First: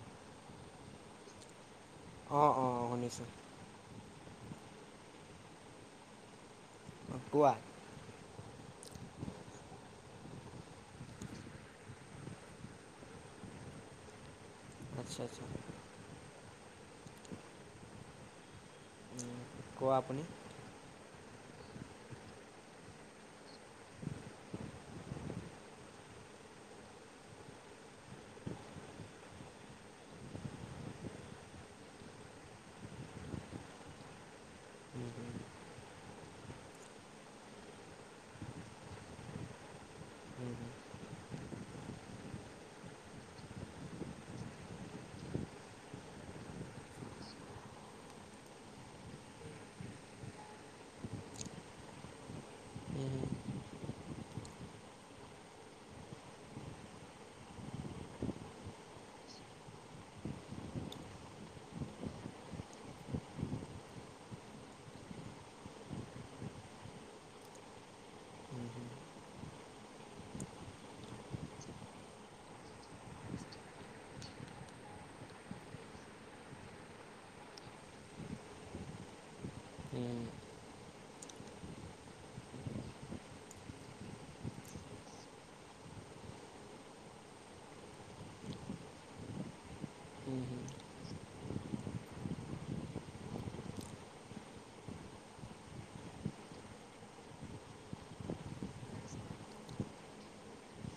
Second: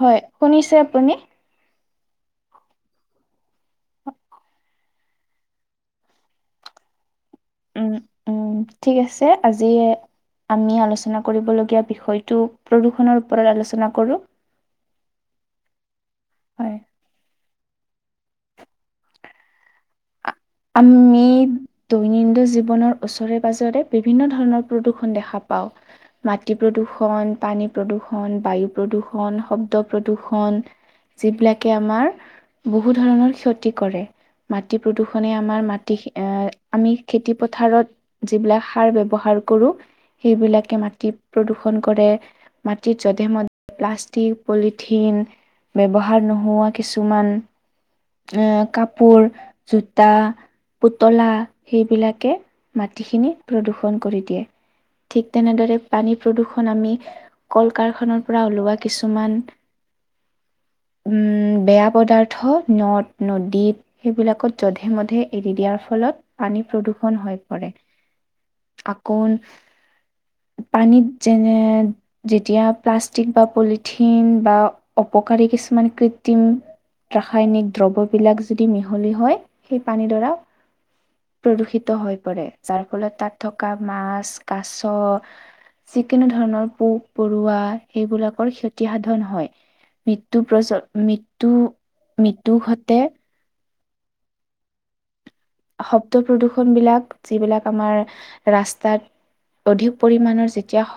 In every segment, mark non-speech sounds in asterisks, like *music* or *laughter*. হয় শুনিছে আপুনি? অ অ শুনিছো। অঁ কোৱা উম উম ঠিক আছে আজি আমি আলোচনা কৰিবলগীয়া বিষয়টো প্ৰদূষণৰ ওপৰত আলোচনা কৰো। নে চাইছো। উম, কোৱা আপুনি? আমি দৈনন্দিন জীৱনৰ ওচৰে পাজৰে বিভিন্ন ধৰণৰ প্ৰদূৰণ দেখাব পাওঁ। মাটি প্ৰদূষণ, পানী প্ৰদূষণ, বায়ু প্ৰদূষণ, শব্দ প্ৰদূষণ যিবিলাকে আমাৰ বহু ধৰণৰ ক্ষতি কৰে মাটি হুম প্ৰদূষ খনে হুম আমাৰ মাটি আমি খেতি পথাৰত যিবিলাক সাৰ ব্যৱহাৰ কৰো। হুম সেইবিলাকে মাটিত প্ৰদূষন কৰে মাটিত যধে মধে প্লাষ্টিক, পলিথিন ইন ব্যৱহাৰ নোহোৱা কিছুমান এ কাপোৰ জোত তা, পুতলা সেইবিলাকে হুম মাটিখিনি প্ৰদূষণ কৰি দিয়ে। ঠিক তেনেদৰে পানী প্ৰদূৰ্ষণ আমি কল কাৰখাৰ পৰা ওলোৱা কিছুমান উম বেয়া পদাৰ্থ নদ নদীত সেইবিলাকত যধে মধে এৰি দিয়াৰ ফলত পানী প্ৰদূষণ হৈ পৰে হুম হুম আকৌণ পানীত যেনে যেতিয়া প্লাষ্টিক বা পলিথিন বা উপকাৰী কিছুমান কৃত্ৰিম ৰাসায়নিক দ্ৰব্যবিলাক যদি মিহলি হয় সেই হুম পানীডৰা প্ৰদূষিত হৈ পৰে যাৰ ফলত তাত থকা মাছ কাছ যিকোনো ধৰণৰ পোক পৰুৱা সেইবিলাকৰ ক্ষতি সাধন হয়। হুম মৃত্যু হুম প্ৰজ মৃত্যু মৃত্যু ঘটে শব্দ প্ৰদূষন বিলাক যিবিলাক আমাৰ ৰাস্তাত অধিক পৰিমাণৰ যেতিয়া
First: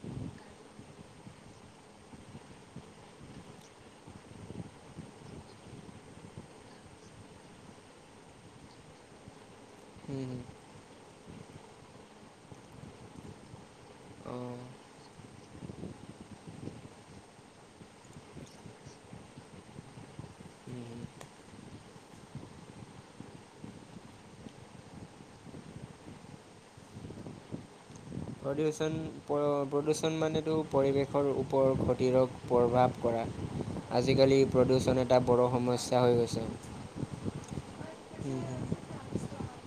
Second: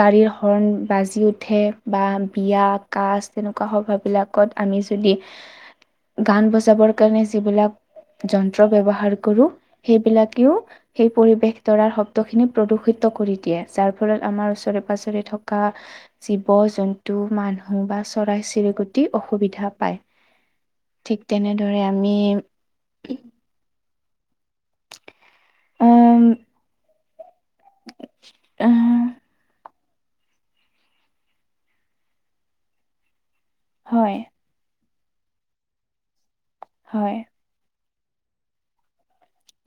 গাড়ীৰ হৰ্ণ বাজি উঠে বা বিয়া কাজ তেনেকুৱা সভা বিলাকত আমি যদি গান বজাবৰ কাৰণে যিবিলাক যন্ত্ৰ ব্যৱহাৰ কৰো হুম হুম সেইবিলাকেও সেই পৰিৱেশ দৰাৰ শব্দ খিনি প্ৰদূষিত কৰি দিয়ে যাৰ ফলত আমাৰ অঁ পাছৰে থকা জীৱ জন্তু মানুহ বা চৰাই চিৰিকটি অসুবিধা পায়। হুম হুম ঠিক তেনেদৰে আমি উম প্ৰডিউচন আহ প্ৰডউচ প্ৰডিছনমানেতো পৰিৱেশৰ ওপৰত ক্ষতিকাৰক প্ৰভাৱ কৰা হয় আজিকালি প্ৰদূচন এটা বৰ সমস্যা হৈ গৈছে হয়, হুম হুম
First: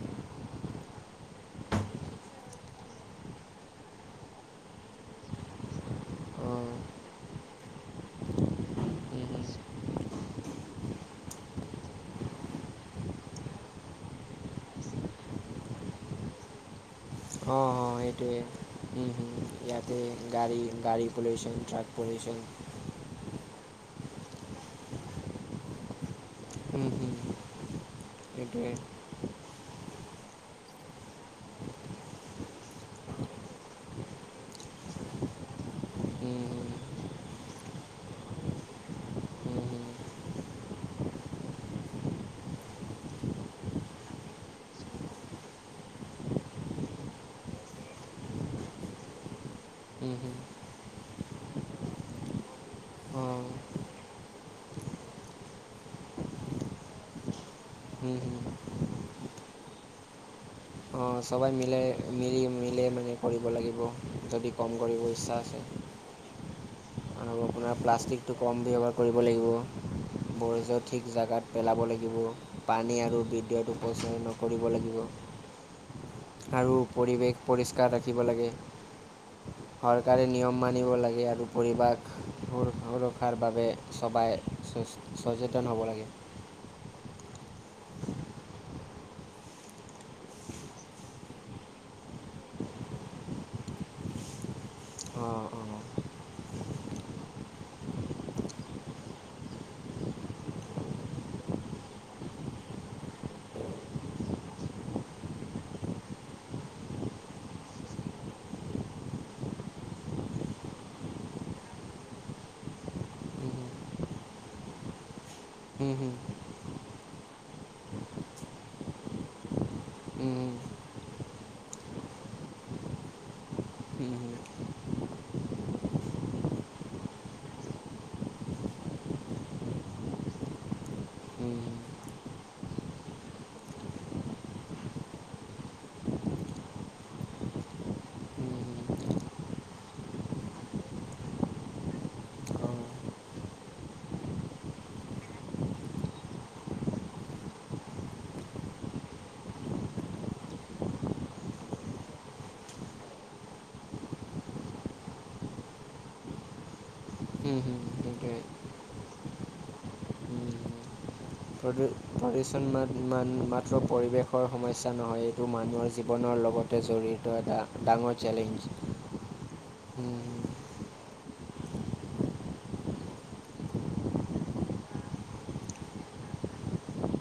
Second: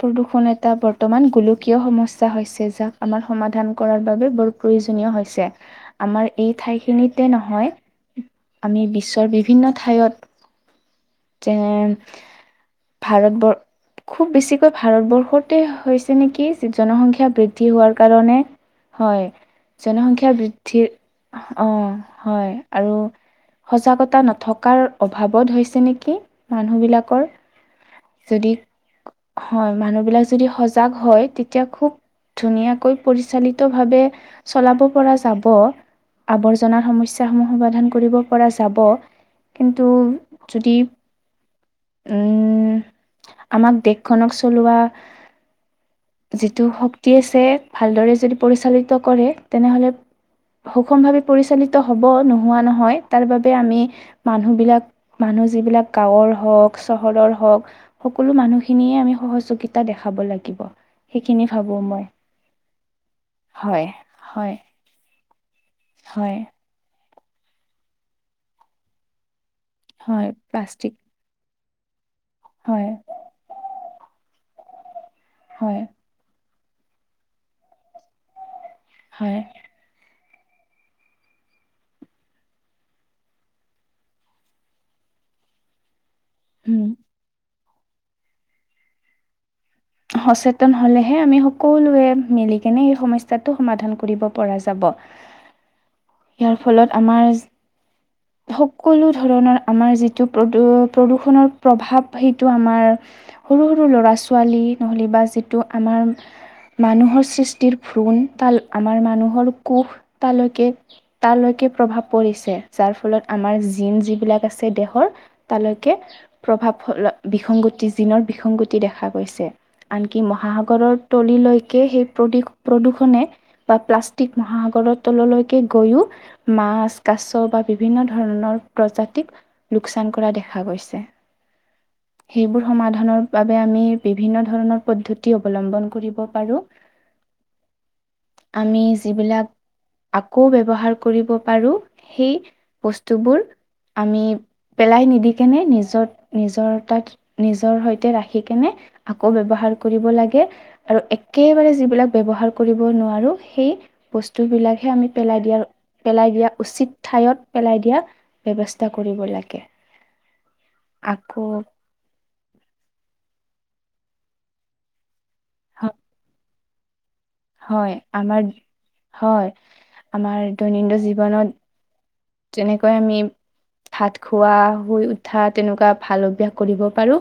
প্ৰদূষণ এটা বৰ্তমান গোলকীয় সমস্যা হৈছে যাক আমাৰ সমাধান কৰাৰ বাবে বৰ প্ৰয়ো প্ৰয়োজনীয় হৈছে, আমাৰ এই অঁ ঠাইখিনিতে নহয় আমি হুম বিশ্বৰ হুম বিভিন্ন ঠাইত, যে ভাৰতবৰ খুব বেছিকৈ ভাৰতবৰ্ষতে হৈছে নেকি জনসংখ্য শিক্ষা অঁ বৃদ্ধি অঁ হোৱাৰ সেইটোৱে কাৰণে, হুম হয়। হুম ইয়াতে জনসংখ্যা গাড়ী বৃদ্ধিৰ, গাড়ী পলিউশ্যন অ! ট্ৰাক পলিউশ্যন হয় আৰু সজাগতা নথকাৰ অভাৱত হৈছে নেকি? হুম হুম মানুহবিলাকৰ যদি সেইটোৱে হয় মানুহবিলাক যদি সজাগ হয় তেতিয়া খুব ধুনীয়াকৈ পৰিচালিত ভাৱে চলাব পৰা যাব। হুম হুম আৱৰ্জনাৰ সমস্যাসমূহ সমাধান কৰিব পৰা যাব, হুম হুম কিন্তু যদি উম আমাক দেশখনক চলোৱা যিটো শক্তি আছে ভালদৰে যদি পৰিচালিত কৰে তেনেহলে হুম হুম সুষম ভাৱে পৰিচালিত হব নোহোৱা নহয় অঁ তাৰবাবে আমি মানুহবিলাক মানু মানুহ যিবিলাক গাঁৱৰ হওঁক চহৰৰ হওক হুম সকলো হুম মানুহখিনিয়ে আমি সহযোগিতা দেখাব লাগিব। অঁ সেইখিনি সবাই ভাবোঁ মিলে মই মিলি মিলে মানে কৰিব লাগিব হয় যদি হয় কম কৰিব ইচ্ছা আছে। হয়। আৰু আপোনাৰ প্লাষ্টিকটো কম ব্যৱহাৰ কৰিব লাগিব, হয় বৰেজৰ প্লাষ্টিক ঠিক জোগাত পেলাব লাগিব হয় পানী আৰু বিদ্যুত উপচয় নকৰিব লাগিব। হয়, আৰু পৰিৱেশ পৰিষ্কাৰ ৰাখিব লাগে। হয়। কাৰে নিয়ম মানিব লাগে আৰু পৰিৱাক স সুৰক্ষাৰ বাবে সবাই স, সচেতন হ'ব লাগে। উম! সচেতন হলেহে আমি সকলোৱে মিলি কেনি এই সমস্যাটো সমাধান কৰিব পৰা যাব। অঁ অঁ ইয়াৰ ফলত আমাৰ সকলো ধৰণৰ আমাৰ যিটো প্ৰদূ প্ৰদূৰষণৰ প্ৰভাৱ সেইটো আমাৰ, সৰু সৰু ল'ৰা ছোৱালী নহ'লে বা যিটো আমাৰ, মানুহৰ সৃষ্টিৰ ভ্ৰণ তাল আমাৰ মানুহৰ কোষ তালৈকে তালৈকে, প্ৰভাৱ পৰিছে যাৰ ফলত আমাৰ জম যিবিলাক আছে দেহৰ তালৈকে হুম হুম প্ৰভাৱ ভাৱ বিসংগতি জিনৰ বিসংগতি দেখা গৈছে, আনকি হুম মহাসাগৰৰ তলিলৈকে সেই প্ৰদূ প্ৰদূষণে বা হুম হুম হুম প্লাষ্টিক মহ সাগৰৰ তললৈকে গৈও মাছ কাছ বা বিভিন্ন ধৰণৰ প্ৰজাতিক, লোকচান কৰা দেখা গৈছে। উমু! ! সেইবোৰ সমাধানৰ বাবে আমি বিভিন্ন ধৰণৰ পদ্ধতি অৱলম্বন কৰিব পাৰো। হুম আমি হুম যিবিলাক, আকৌ ব্যৱহাৰ কৰিব পাৰো সেই হুম অঁ বস্তুবোৰ আমি, পেলাই নিদি কেনে নিজৰ নিজৰ তাক নিজৰ সৈতে ৰাখি কেনে আকৌ ব্যৱহাৰ কৰিব লাগে আৰু একেবাৰে যিবিলাক ব্যৱহাৰ কৰিব নোৱাৰো সেই বস্তুবিলাকহে আমি পেলাই দিয়াৰ পেলাই দিয়া উচিত ঠাইত হুম হুম পেলাই দিয়া সেইটোৱে ব্যৱস্থা কৰিব লাগে। *inaudible* প্ৰদ প্ৰদূষণ মাত্ৰ পৰিৱেশৰ সমস্যা নহয়। টো মানুহৰ হ- জীৱনৰ লগতে জড়িৰ হয়, আমাৰ হয়, উম, আমাৰ দৈনন্দিন জীৱনত তেনেকৈ আমি ভাত খোৱা, শুই উঠা তেনেকুৱা ভাল অভ্যাস কৰিব পাৰোঁ,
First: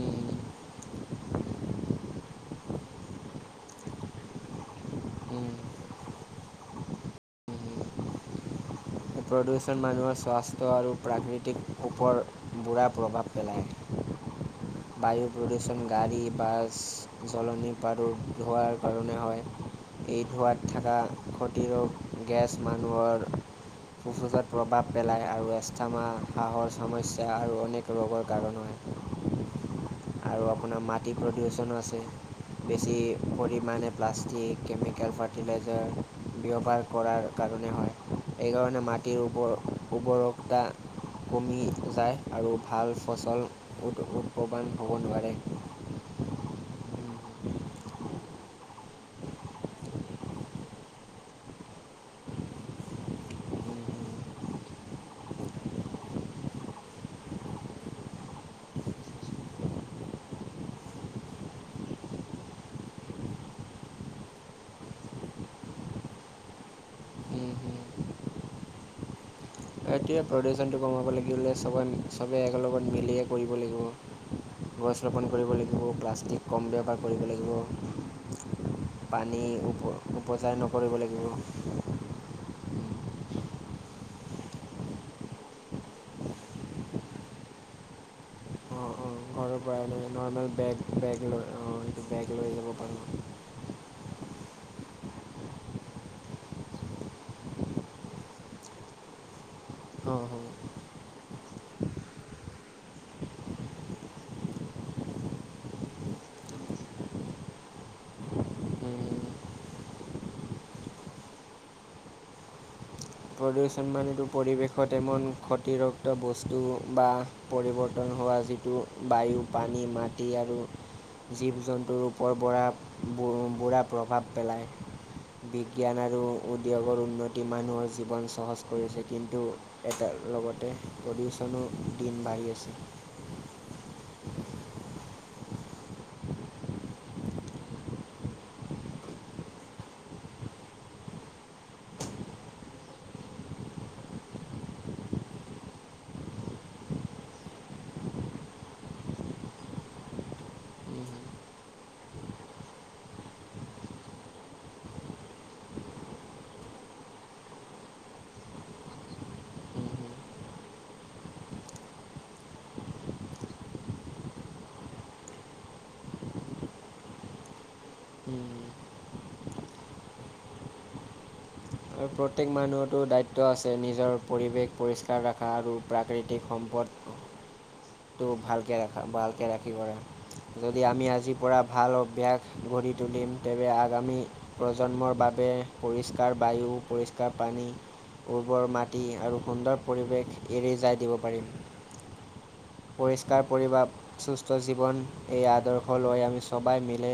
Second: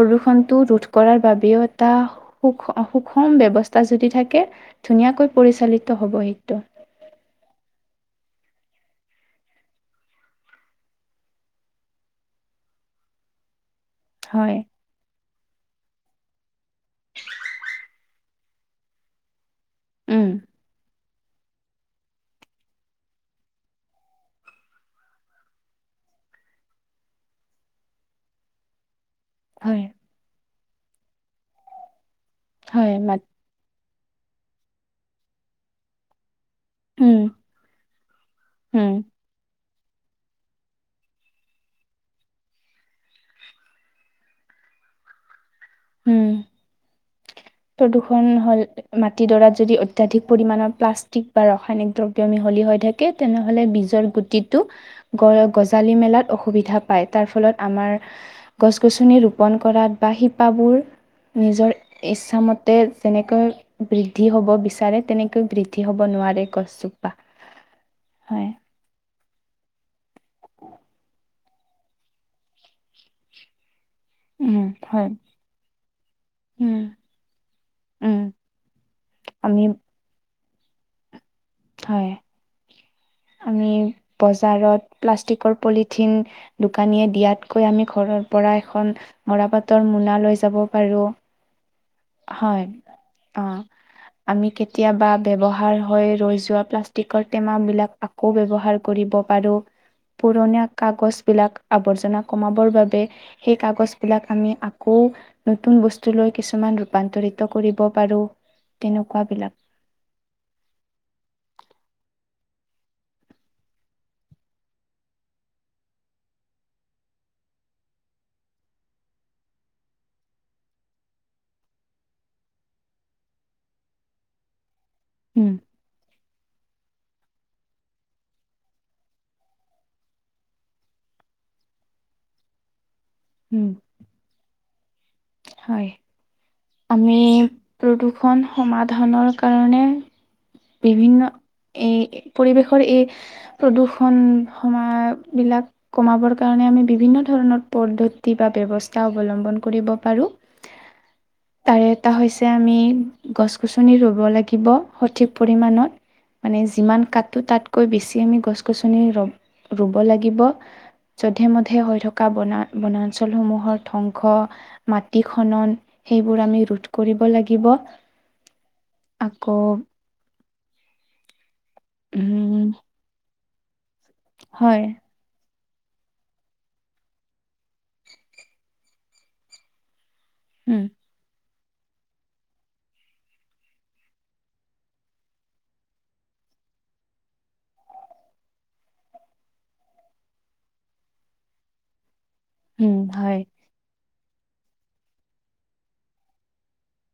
উম, ৰোধ কৰাৰ বাবেও এটা সুষ-সুষম ব্যৱস্থা যদি থাকে ধুনীয়াকৈ উম, পৰিচালিত হ'ব এইটো। উম। প্ৰদূষণ মানুহৰ স্বাস্থ্য আৰু প্ৰাকৃতিক ওপৰত বুৰা প্ৰভাৱ পেলায়। হয়। প্ৰদুষণ গাড়ী, বাছ জ্বলনি আৰু ধোঁৱাৰ কাৰণে হয়। এই উম ধোঁৱাত থকা ক্ষতিৰোগ গেছ মানুহৰ- ফুফোজাত প্ৰভাৱ পেলায় আৰু এষ্টামা, কাহৰ সমস্যা আৰু অনেক ৰোগৰ কাৰণ হয়। হয় আৰু আপোনাৰ মাটি প্ৰদূষনো আছে হয় বেছি মাত পৰিমাণে প্লাষ্টিক কেমিকেল ফাৰ্টিলাইজাৰ ব্যৱহাৰ উম কৰাৰ কাৰণে হয়। এইকাৰণে মানে উম মাটিৰ উৰ্বৰ উৰ্বৰতা কমি যায় আৰু ভাল ফচল উৎপাদন হ'ব নোৱাৰে। হম প্ৰদূষণ হ'ল মাটিডৰাত যদি অত্যাধিক পৰিমাণৰ প্লাষ্টিক বা ৰাসায়নিক দ্ৰব্য মিহলি হৈ থাকে তেনেহ'লে বীজৰ গুটিটো গ গজালি মেলাত অসুবিধা পায় তাৰ ফলত আমাৰ গছ-গছনি ৰোপণ কৰাত বা শিপাবোৰ নিজৰ ইচ্ছা মতে যেনেকৈ বৃদ্ধি হ'ব বিচাৰে তেনেকৈ বৃদ্ধি হ'ব নোৱাৰে গছজোপা। হয়। এতিয়া প্ৰদূ্ষনটো কমাব লাগিলে চবে একেলগত মিলিয়ে কৰিব উম লাগিব। হয় গছ ৰোপন কৰিব লাগিব, প্লাষ্টিক কম উম ব্যৱহাৰ কৰিব উম লাগিব। পানী আমি উপ- উপচাৰ নকৰিব লাগিব। হয়। আমি বজাৰত প্লাষ্টিকৰ পলিথিন দোকানীয়ে দিয়াতকৈ আমি ঘৰৰ পৰা এখন অঁ অঁ ঘৰৰ মৰাপাট পৰা নৰ্মেল বেগ বেগ লৈ বেগ লৈ হয়। যাব পাৰোঁ অ', আমি কে কেতিয়াবা ব্যৱহাৰ হৈ ৰৈ যোৱা প্লাষ্টিকৰ টেমাবিলাক আকৌ ব্যৱহাৰ কৰিব পাৰো। অঁ অঁ পুৰণা কাগজ বিলাক আৱৰ্জনা কমাবৰ বাবে সেই কাগজ বিলাক আমি আকৌ নতুন বস্তু লৈ কিছুমান ৰূপান্তৰিত কৰিব পাৰো তেনেকুৱা বিলাক প্ৰদূষণ মানেতো পৰিৱেশত এমন ক্ষতিৰক্ত বস্তু বা পৰিৱৰ্তন হোৱা যিটো বায়ু, পানী, মাটি আৰু জীৱ- জন্তুৰ ওপৰত বুৰা বুৰা প্ৰভাৱ পেলায়। উম, বিজ্ঞান আৰু উদ্যোগৰ উন্নতি মানুহৰ জীৱন সহজ কৰি আছে কিন্তু এটাৰ লগতে প্ৰদুষনো দিন বাঢ়ি আছে। উম হয় আমি প্ৰদূষণ সমাধানৰ কাৰণে বিভিন্ন এই পৰিৱেশৰ এই প্ৰদূষণ সমা বিলাক কমাবৰ কাৰণে আমি বিভিন্ন ধৰণৰ পদ্ধতি বা ব্যৱস্থা অৱলম্বন কৰিব পাৰোঁ। তাৰে এটা হৈছে আমি গছ- গছনি ৰুব লাগিব সঠিক পৰিমাণত মানে যিমান কাটো তাতকৈ বেছি আমি গছ -গছনি ৰ ৰুব লাগিব যধে- মধে হৈ থকা বনা বনাঞ্চলসমূহৰ ধ্বংস, মাটি খনন সেইবোৰ আমি ৰোধ কৰিব লাগিব। *unintelligible* আকৌ আৰু প্ৰত্যেক উম মানুহতো দায়িত্ব আছে নিজৰ পৰিৱেশ হয় পৰিষ্কাৰ ৰাখা আৰু প্ৰাকৃতিক সম্পদটো ভালকে ৰাখা ভালকৈ ৰাখিবলৈ উম যদি আমি আজি পৰা ভাল অভ্যাস গঢ়ি তুলিম তেৱে আগামী প্ৰজন্মৰ বাবে পৰিষ্কাৰ বায়ু পৰিষ্কাৰ পানী উৰ্বৰ মাটি আৰু সুন্দৰ পৰিৱেশ এৰি যায় দিব পাৰিম। উম হয়। পৰিষ্কাৰ পৰিভাপ সুস্থ জীৱন এই আদৰ্শ লৈ আমি সবাই মিলে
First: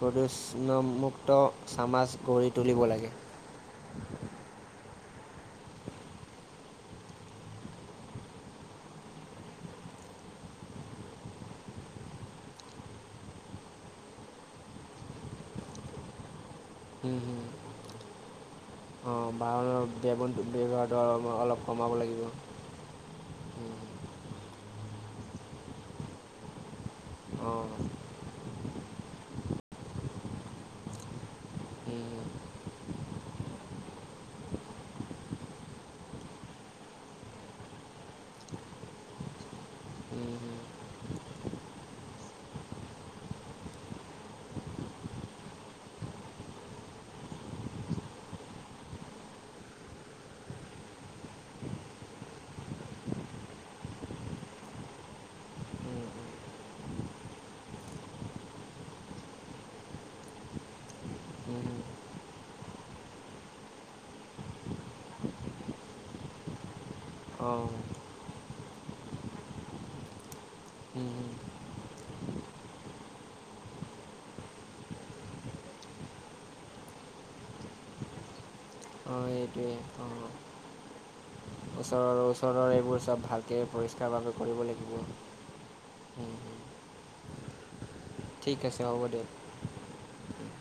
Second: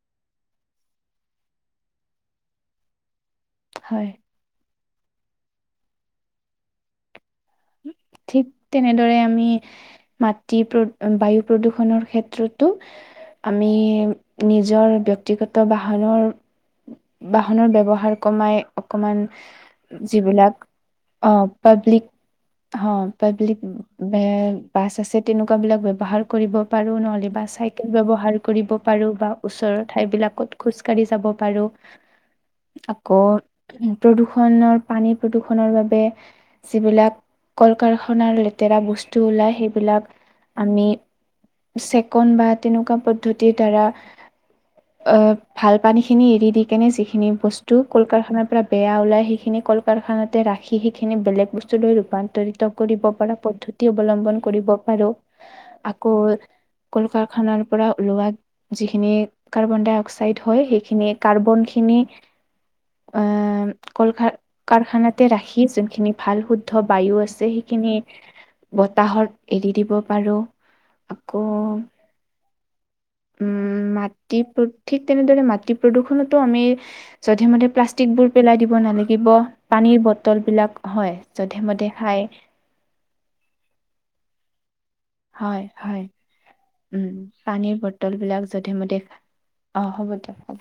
প্ৰদূষণ'মুক্ত চামাজ গঢ়ি তুলিব লাগে। হয়। ঠিক তেনেদৰে আমি মাটি বায়ু প্ৰদূৰ্ষণৰ ক্ষেত্ৰতো আমি নিজৰ ব্যক্তিগত বাহনৰ বাহনৰ ব্যৱহাৰ কমাই অকমান ডেৱনটো যিবিলাক ব্যৱহাৰটো অল-অলপ কমাব লাগিব। খন পাব্লিক ভেন, বাছ আছে তেনেকুৱাবিলাক ব্যৱহাৰ কৰিব পাৰোঁ নহ'লেবা অঁ চাইকেল ব ব্যৱহাৰ কৰিব পাৰোঁ বা ওচৰৰ ঠাইবিলাকত খোজকাঢ়ি যাব পাৰোঁ। আকৌ প্ৰদূৰ্ষণৰ পানী প্ৰদূৰ্ষণৰ বাবে যিবিলাক- কল কাৰখানাৰ লেতেৰা বস্তু ওলাই সেইবিলাক আমি চেকন বা তেনেকুৱা পদ্ধতিৰ দ্বাৰা অ', ভাল পানীখিনি এৰি দি কেনে যিখিনি বস্তু কল কাৰখানাৰ পৰা বেয়া ওলাই সেইখিনি কল কাৰখানাতে ৰাখি সেইখিনি বেলেগ বস্তু লৈ ৰূপান্ত ৰিত কৰিব পৰা পদ্ধতি অৱলম্বন কৰিব পাৰোঁ আকৌ কল কাৰখানাৰ পৰা ওলোৱা যিখিনি কাৰ্বন ড্ৰাই অক্সাইড হয়। সেইখিনি কাৰ্বন খিনি আহ কল কাৰখানাতে ৰাখি যোনখিনি ভাল শুদ্ধ বায়ু অঁ সেইখিনি বতাহত এৰি দিব পাৰোঁ। আকৌ উম। মাটি প্ৰ ঠিক তেনেদৰে মাটি প্ৰদূষণতো আমি যধে মধে প্লষ্টিক বোৰ পেলাই দিব অঁ নালাগিব। এইটোৱে পানীৰ অঁ বটল বিলাক হয়। যধে মধে ওচৰৰ খাই ওচৰৰৰে এইবোৰ চ'ব ভালকে পৰিষ্কাৰ বাবে কৰিব লাগিব। হয়, হয় উম, পানীৰ বট বটল বিলাক ঠিক যধে আছে মধে হ'ব দিয়ক অ' হ'ব দিয়ক, হ'ব।